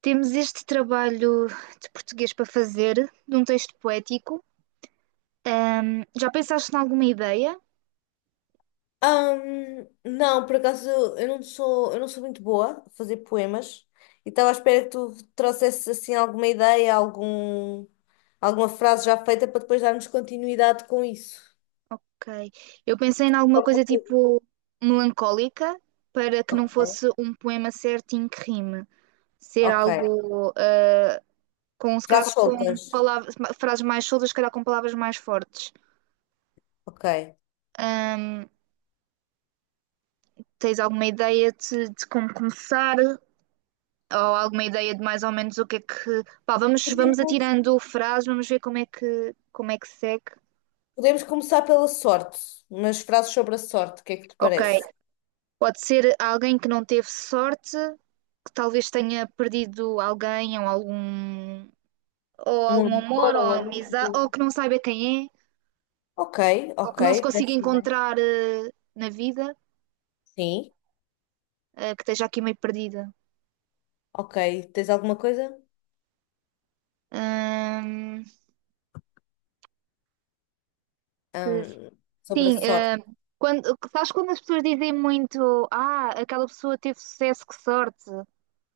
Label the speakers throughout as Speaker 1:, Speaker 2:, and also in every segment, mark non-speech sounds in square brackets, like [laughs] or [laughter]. Speaker 1: Temos este trabalho de português para fazer, de um texto poético. Já pensaste em alguma ideia?
Speaker 2: Não, por acaso eu não sou muito boa a fazer poemas e estava à espera que tu trouxesses assim alguma ideia, alguma frase já feita para depois darmos continuidade com isso.
Speaker 1: Ok. Eu pensei em alguma
Speaker 2: Alguma
Speaker 1: coisa
Speaker 2: coisa.
Speaker 1: tipo melancólica, para que não
Speaker 2: Ok.
Speaker 1: fosse um poema certinho que rime. Ser
Speaker 2: Ok.
Speaker 1: algo com, se calhar,
Speaker 2: Frases
Speaker 1: com
Speaker 2: soltas.
Speaker 1: palavras, frases mais soltas, se calhar com palavras mais fortes.
Speaker 2: Ok.
Speaker 1: Ahm, Tens alguma ideia de como começar? Ou alguma ideia de mais ou menos o que é que. Pá, vamos
Speaker 2: Podemos,
Speaker 1: atirando frases, vamos ver como é que como é que segue.
Speaker 2: podemos começar pela sorte, umas frases sobre a sorte, o que é que te
Speaker 1: Ok,
Speaker 2: parece?
Speaker 1: pode ser alguém que não teve sorte, que talvez tenha perdido alguém ou ou
Speaker 2: Um
Speaker 1: algum
Speaker 2: amor,
Speaker 1: amor ou
Speaker 2: um
Speaker 1: amizade,
Speaker 2: amigo.
Speaker 1: ou que não saiba quem é,
Speaker 2: Ok,
Speaker 1: ou
Speaker 2: ok,
Speaker 1: que não se consiga
Speaker 2: parece bem.
Speaker 1: encontrar na vida,
Speaker 2: Sim,
Speaker 1: que esteja aqui meio perdida.
Speaker 2: ok. Tens alguma coisa?
Speaker 1: Hum, se-
Speaker 2: Ahm, sobre a
Speaker 1: sim,
Speaker 2: sorte?
Speaker 1: quando, sabes quando as pessoas dizem muito, ah, aquela pessoa teve sucesso, que sorte.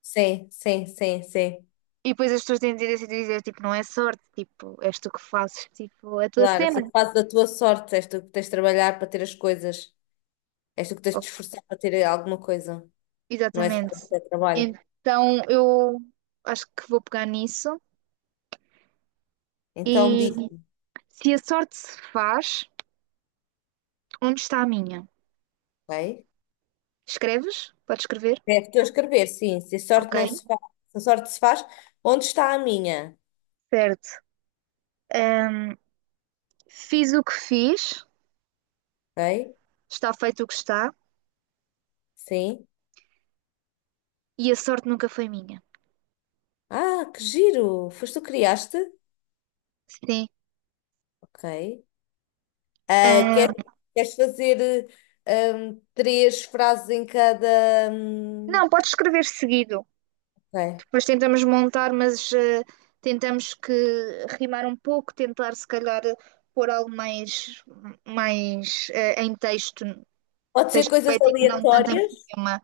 Speaker 2: Sim, sim, sim, sim.
Speaker 1: E depois as pessoas têm tendência a dizer, tipo, não é sorte, tipo, és tu que fazes, tipo, a tua
Speaker 2: Claro, és
Speaker 1: cena.
Speaker 2: tu que fazes da tua sorte, és tu que tens de trabalhar para ter as coisas, és tu que tens de
Speaker 1: Oh,
Speaker 2: te esforçar para ter alguma coisa, não é só
Speaker 1: exatamente.
Speaker 2: o teu trabalho.
Speaker 1: Então eu acho que vou pegar nisso.
Speaker 2: Então
Speaker 1: E
Speaker 2: diz,
Speaker 1: se a sorte se faz, onde está a minha?
Speaker 2: ok?
Speaker 1: Escreves? Podes escrever?
Speaker 2: É, estou a escrever, sim, se a sorte
Speaker 1: Ok,
Speaker 2: não se faz, se a sorte se faz, onde está a minha?
Speaker 1: certo. Fiz o que fiz,
Speaker 2: Ok?
Speaker 1: está feito o que está,
Speaker 2: Sim.
Speaker 1: e a sorte nunca foi minha.
Speaker 2: Ah, que giro! Foste tu que criaste?
Speaker 1: Sim.
Speaker 2: Ok. Ah, quer,
Speaker 1: Ah,
Speaker 2: queres fazer três frases em cada. hum,
Speaker 1: não, pode escrever seguido.
Speaker 2: ok.
Speaker 1: Depois tentamos montar, mas tentamos que rimar um pouco, tentar se calhar pôr algo mais, mais em texto,
Speaker 2: Pode ser
Speaker 1: texto
Speaker 2: coisas
Speaker 1: poético, não tanto em
Speaker 2: aleatórias?
Speaker 1: poema.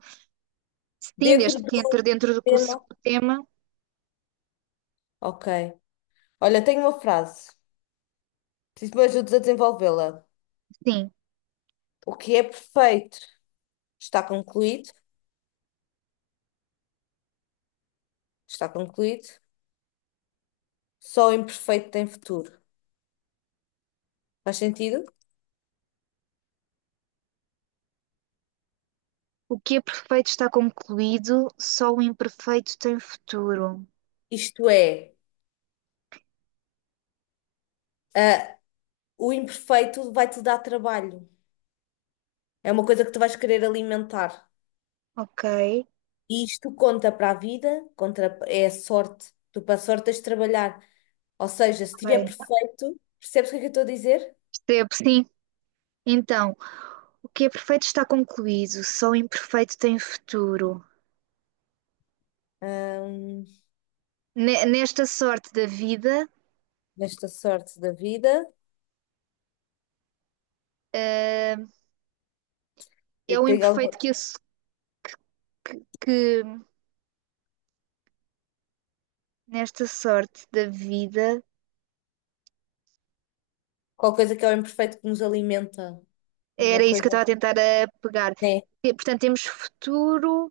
Speaker 1: Sim,
Speaker 2: Dentro
Speaker 1: desde
Speaker 2: do
Speaker 1: que entre dentro do curso
Speaker 2: tema.
Speaker 1: o tema,
Speaker 2: Ok. Olha, tenho uma frase. Preciso que me ajudes a desenvolvê-la.
Speaker 1: sim.
Speaker 2: O que é perfeito está concluído. Está concluído. Só o imperfeito tem futuro. Faz sentido?
Speaker 1: O que é perfeito está concluído, só o imperfeito tem futuro.
Speaker 2: Isto é, ah, o imperfeito vai-te dar trabalho. É uma coisa que tu vais querer alimentar.
Speaker 1: Ok,
Speaker 2: E isto conta para a vida, contra, é a sorte. Tu para a sorte tens de trabalhar. Ou seja, se estiver
Speaker 1: ok.
Speaker 2: perfeito, percebes o que é que eu estou a dizer?
Speaker 1: Percebo, sim. Então, o que é perfeito está concluído, só o imperfeito tem futuro.
Speaker 2: Ahm,
Speaker 1: Nesta sorte da vida,
Speaker 2: nesta sorte da vida,
Speaker 1: é
Speaker 2: eu
Speaker 1: o
Speaker 2: tenho
Speaker 1: imperfeito
Speaker 2: algum-
Speaker 1: que nesta sorte da vida
Speaker 2: qualquer coisa que é o imperfeito que nos alimenta. Uma
Speaker 1: era isso que eu
Speaker 2: coisa.
Speaker 1: estava a tentar a pegar.
Speaker 2: É,
Speaker 1: E, portanto, temos futuro.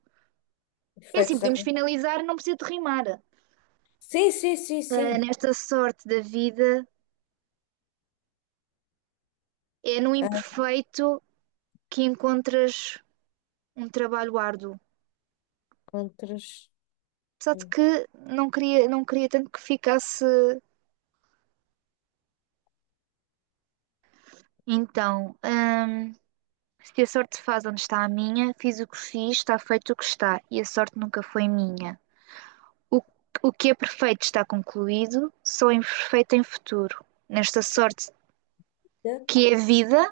Speaker 1: É assim,
Speaker 2: perfeito.
Speaker 1: podemos finalizar, não precisa de rimar.
Speaker 2: Sim, sim, sim,
Speaker 1: Ah,
Speaker 2: sim.
Speaker 1: nesta sorte da vida, é no imperfeito que encontras um trabalho árduo.
Speaker 2: Contras.
Speaker 1: Apesar de que não queria tanto que ficasse. Então, se a sorte faz onde está a minha, fiz o que fiz, está feito o que está, e a sorte nunca foi minha. O, o que é perfeito está concluído, só é imperfeito em futuro. Nesta sorte que é vida.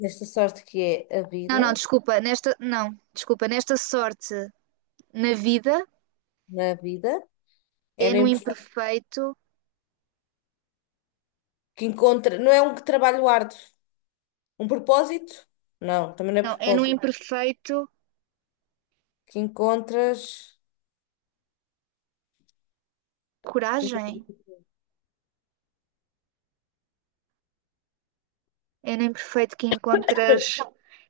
Speaker 2: Desta sorte que é a
Speaker 1: Não,
Speaker 2: vida,
Speaker 1: não, desculpa, nesta. Não, desculpa, nesta sorte na vida
Speaker 2: na vida, é
Speaker 1: é
Speaker 2: no
Speaker 1: no
Speaker 2: imperfeito
Speaker 1: imperfeito.
Speaker 2: que encontra. Não é um trabalho árduo. Um propósito? Não, também não é
Speaker 1: Não, é no
Speaker 2: propósito.
Speaker 1: imperfeito
Speaker 2: Que encontras.
Speaker 1: coragem. É no imperfeito que encontras.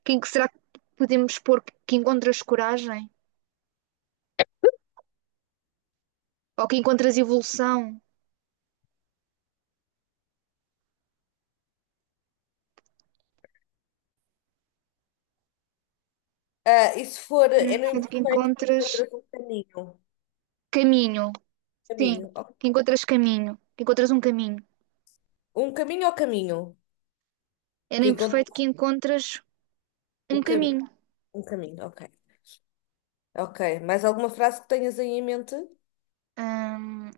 Speaker 1: Quem que será que podemos pôr que encontras coragem? Ou que encontras evolução?
Speaker 2: Ah, e se for, é no
Speaker 1: Portanto, que
Speaker 2: imperfeito que
Speaker 1: encontras
Speaker 2: encontras um caminho.
Speaker 1: caminho. Sim,
Speaker 2: Caminho. Ok.
Speaker 1: que encontras caminho. Que encontras um caminho.
Speaker 2: Um caminho ou caminho?
Speaker 1: É no
Speaker 2: Que
Speaker 1: imperfeito
Speaker 2: encontras
Speaker 1: que encontras um
Speaker 2: o cam...
Speaker 1: caminho.
Speaker 2: um caminho, ok. Ok. Mais alguma frase que tenhas aí em mente?
Speaker 1: Hum,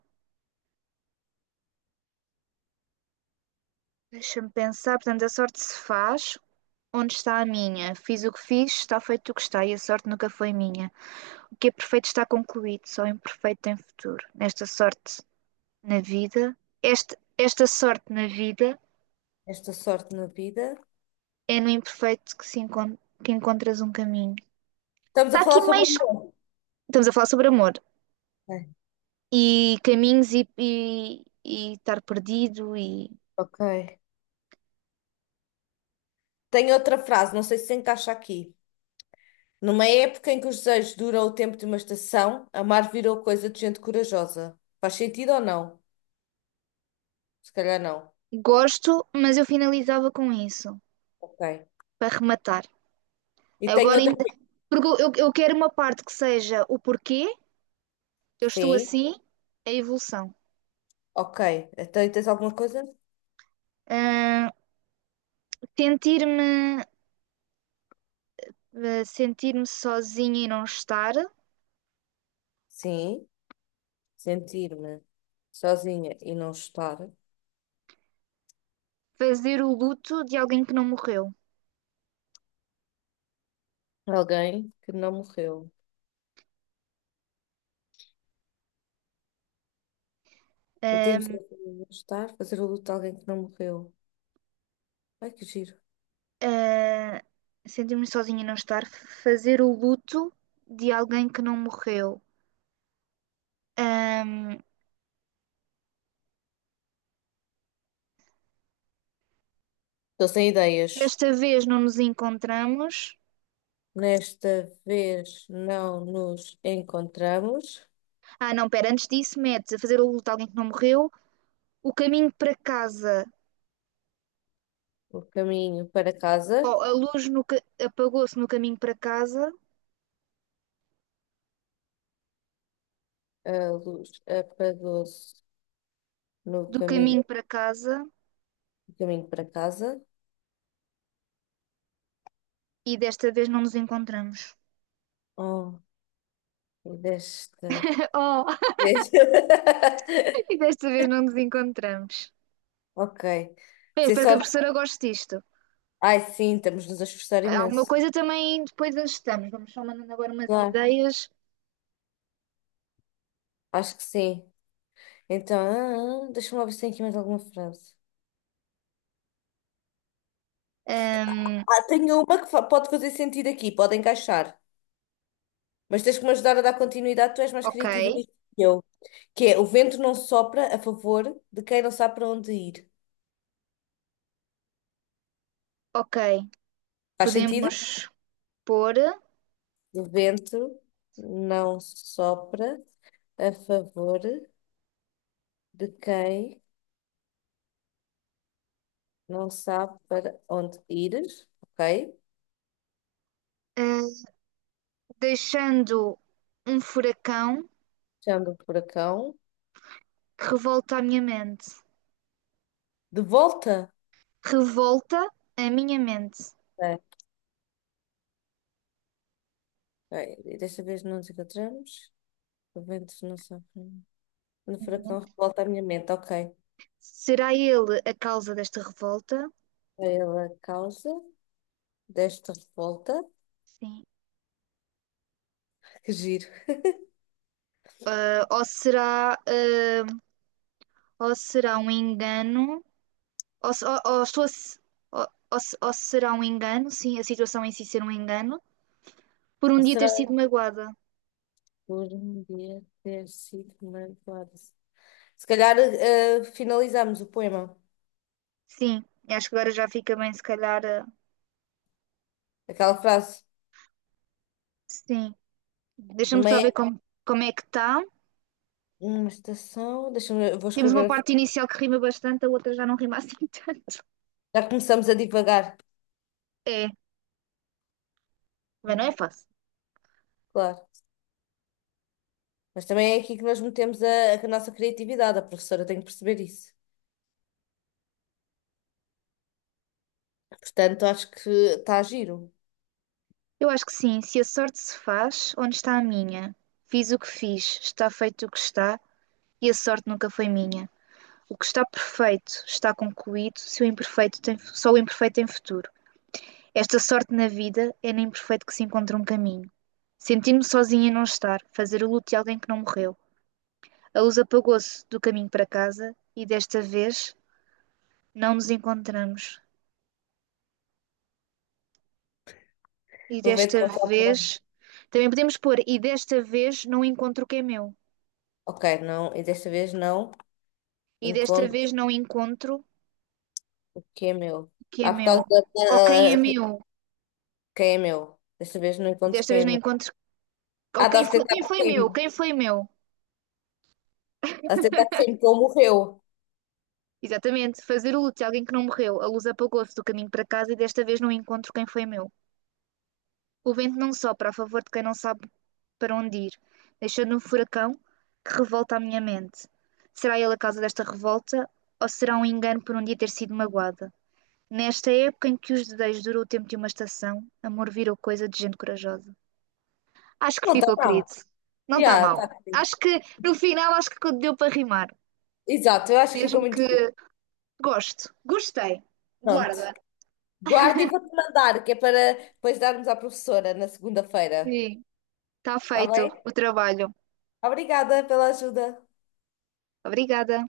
Speaker 1: deixa-me pensar, portanto, a sorte se faz. Onde está a minha? Fiz o que fiz, está feito o que está, e a sorte nunca foi minha. O que é perfeito está concluído, só o imperfeito tem futuro. Nesta sorte na vida, esta sorte na vida
Speaker 2: Esta sorte na vida.
Speaker 1: é no imperfeito que, se encon- que encontras um caminho.
Speaker 2: Estamos a
Speaker 1: Está aqui
Speaker 2: falar sobre
Speaker 1: mais.
Speaker 2: amor.
Speaker 1: Estamos a falar sobre amor
Speaker 2: Ok.
Speaker 1: e caminhos e estar perdido e
Speaker 2: Ok. Tenho outra frase, não sei se encaixa aqui. Numa época em que os desejos duram o tempo de uma estação, amar virou coisa de gente corajosa. Faz sentido ou não? Se calhar não.
Speaker 1: gosto, mas eu finalizava com isso
Speaker 2: Ok.
Speaker 1: para rematar.
Speaker 2: E tenho
Speaker 1: Agora,
Speaker 2: outra.
Speaker 1: porque eu quero uma parte que seja o porquê eu estou
Speaker 2: Sim.
Speaker 1: assim, a evolução.
Speaker 2: Ok. Então, tens alguma coisa?
Speaker 1: Ah, sentir-me, ah, sentir-me sozinha e não estar,
Speaker 2: Sim. Sentir-me sozinha e não estar,
Speaker 1: fazer o luto de alguém que não morreu.
Speaker 2: alguém que não morreu. Sentir-me
Speaker 1: Ah,
Speaker 2: sozinha não estar, fazer o luto de alguém que não morreu. Ai, que giro.
Speaker 1: ah, sentir-me sozinha e não estar, fazer o luto de alguém que não morreu. Ah,
Speaker 2: Estou sem ideias.
Speaker 1: desta vez não nos encontramos.
Speaker 2: Nesta vez não nos encontramos.
Speaker 1: Ah, não, pera, antes disso, mete fazer o luto de alguém que não morreu, o caminho para casa.
Speaker 2: O caminho para casa.
Speaker 1: Oh, a luz apagou-se no caminho para casa,
Speaker 2: A luz apagou-se no
Speaker 1: do
Speaker 2: caminho,
Speaker 1: caminho para casa,
Speaker 2: no caminho para casa.
Speaker 1: e desta vez não nos encontramos.
Speaker 2: Oh, e desta
Speaker 1: [laughs] Oh,
Speaker 2: vez. [laughs]
Speaker 1: [laughs] e desta vez não nos encontramos.
Speaker 2: Ok.
Speaker 1: Bem, eu
Speaker 2: Sem
Speaker 1: espero que a
Speaker 2: sorte.
Speaker 1: professora goste disto.
Speaker 2: Ai, sim, estamos-nos a esforçar
Speaker 1: Alguma
Speaker 2: imenso.
Speaker 1: coisa também depois ajustamos. Vamos só mandando agora umas
Speaker 2: Claro.
Speaker 1: ideias.
Speaker 2: Acho que sim. Então, deixa-me lá ver se tem aqui mais alguma frase.
Speaker 1: Ahm,
Speaker 2: Ah, tenho uma que pode fazer sentido aqui, pode encaixar. Mas tens que me ajudar a dar continuidade, tu és mais
Speaker 1: ok,
Speaker 2: criativa nisto que eu. Que é, o vento não sopra a favor de quem não sabe para onde ir.
Speaker 1: ok.
Speaker 2: Faz sentido?
Speaker 1: Podemos pôr,
Speaker 2: O vento não sopra a favor de quem não sabe para onde ir. Ok?
Speaker 1: ah, deixando um furacão
Speaker 2: Chama o furacão.
Speaker 1: que revolta a minha mente.
Speaker 2: De volta.
Speaker 1: Revolta a minha mente?
Speaker 2: Ok, ok. Desta vez não nos encontramos. Juventus não sofrem. No furacão revolta a minha mente. Ok.
Speaker 1: Será ele a causa desta revolta?
Speaker 2: Pela causa desta revolta,
Speaker 1: Sim.
Speaker 2: [laughs] que giro.
Speaker 1: Ah, ou será um engano? Ou, se- ou estou a se- ou- ou se- ou será um engano? Sim, a situação em si ser um engano. Por um
Speaker 2: Ou
Speaker 1: dia ter
Speaker 2: será
Speaker 1: sido magoada.
Speaker 2: por um dia ter sido manipulado? Se calhar finalizamos o poema.
Speaker 1: Sim, acho que agora já fica bem, se calhar. Ah,
Speaker 2: Aquela frase.
Speaker 1: sim. Deixa-me
Speaker 2: Numa,
Speaker 1: só ver
Speaker 2: é-
Speaker 1: como é que está.
Speaker 2: numa estação. Deixa-me eu vou
Speaker 1: Temos
Speaker 2: escrever.
Speaker 1: uma parte inicial que rima bastante, a outra já não rima assim [laughs] tanto.
Speaker 2: Já começamos a divagar.
Speaker 1: É, também não é
Speaker 2: Hum,
Speaker 1: fácil.
Speaker 2: Claro. Mas também é aqui que nós metemos a nossa criatividade. A professora tem que perceber isso. Portanto, acho que está a giro.
Speaker 1: Eu acho que sim, se a sorte se faz, onde está a minha? Fiz o que fiz, está feito o que está, e a sorte nunca foi minha. O que está perfeito está concluído, se o imperfeito tem, só o imperfeito tem futuro. Esta sorte na vida é no imperfeito que se encontra um caminho. Sentir-me sozinha e não estar, fazer o luto de alguém que não morreu. A luz apagou-se do caminho para casa, e desta vez não nos encontramos. E
Speaker 2: Vou ver se
Speaker 1: desta
Speaker 2: não
Speaker 1: vez.
Speaker 2: sabe.
Speaker 1: Também podemos pôr, e desta vez não encontro o que é meu.
Speaker 2: Ok, não. E desta vez não.
Speaker 1: E desta
Speaker 2: Encontro
Speaker 1: vez não encontro
Speaker 2: quem é meu.
Speaker 1: o que é
Speaker 2: Ah, por
Speaker 1: meu.
Speaker 2: causa
Speaker 1: Ou quem
Speaker 2: da...
Speaker 1: é
Speaker 2: da-
Speaker 1: meu.
Speaker 2: quem é meu? Desta vez não
Speaker 1: E
Speaker 2: encontro
Speaker 1: desta
Speaker 2: quem
Speaker 1: vez
Speaker 2: é
Speaker 1: não
Speaker 2: meu.
Speaker 1: encontro. Ou
Speaker 2: Ah, está a tentar
Speaker 1: quem foi
Speaker 2: crime.
Speaker 1: quem foi meu.
Speaker 2: Está a tentar crime que ele morreu.
Speaker 1: Exatamente, fazer o luto de alguém que não morreu. A luz apagou-se do caminho para casa e desta vez não encontro quem foi meu. O vento não sopra a favor de quem não sabe para onde ir, deixando um furacão que revolta a minha mente. Será ele a causa desta revolta ou será um engano por um dia ter sido magoada? Nesta época em que os desejos durou o tempo de uma estação, amor virou coisa de gente corajosa. Acho que
Speaker 2: Não está
Speaker 1: ficou,
Speaker 2: não.
Speaker 1: querido. Não está
Speaker 2: Já, está
Speaker 1: mal.
Speaker 2: crime.
Speaker 1: Acho que No final acho que deu para rimar.
Speaker 2: Exato, eu acho que fica
Speaker 1: Mesmo
Speaker 2: muito
Speaker 1: que
Speaker 2: giro.
Speaker 1: gosto. Gostei. Guarda.
Speaker 2: Pronto. Guarda e vou-te mandar, que é para depois darmos à professora na segunda-feira.
Speaker 1: Sim, está
Speaker 2: Está
Speaker 1: feito
Speaker 2: bem?
Speaker 1: o trabalho.
Speaker 2: Obrigada pela ajuda.
Speaker 1: Obrigada.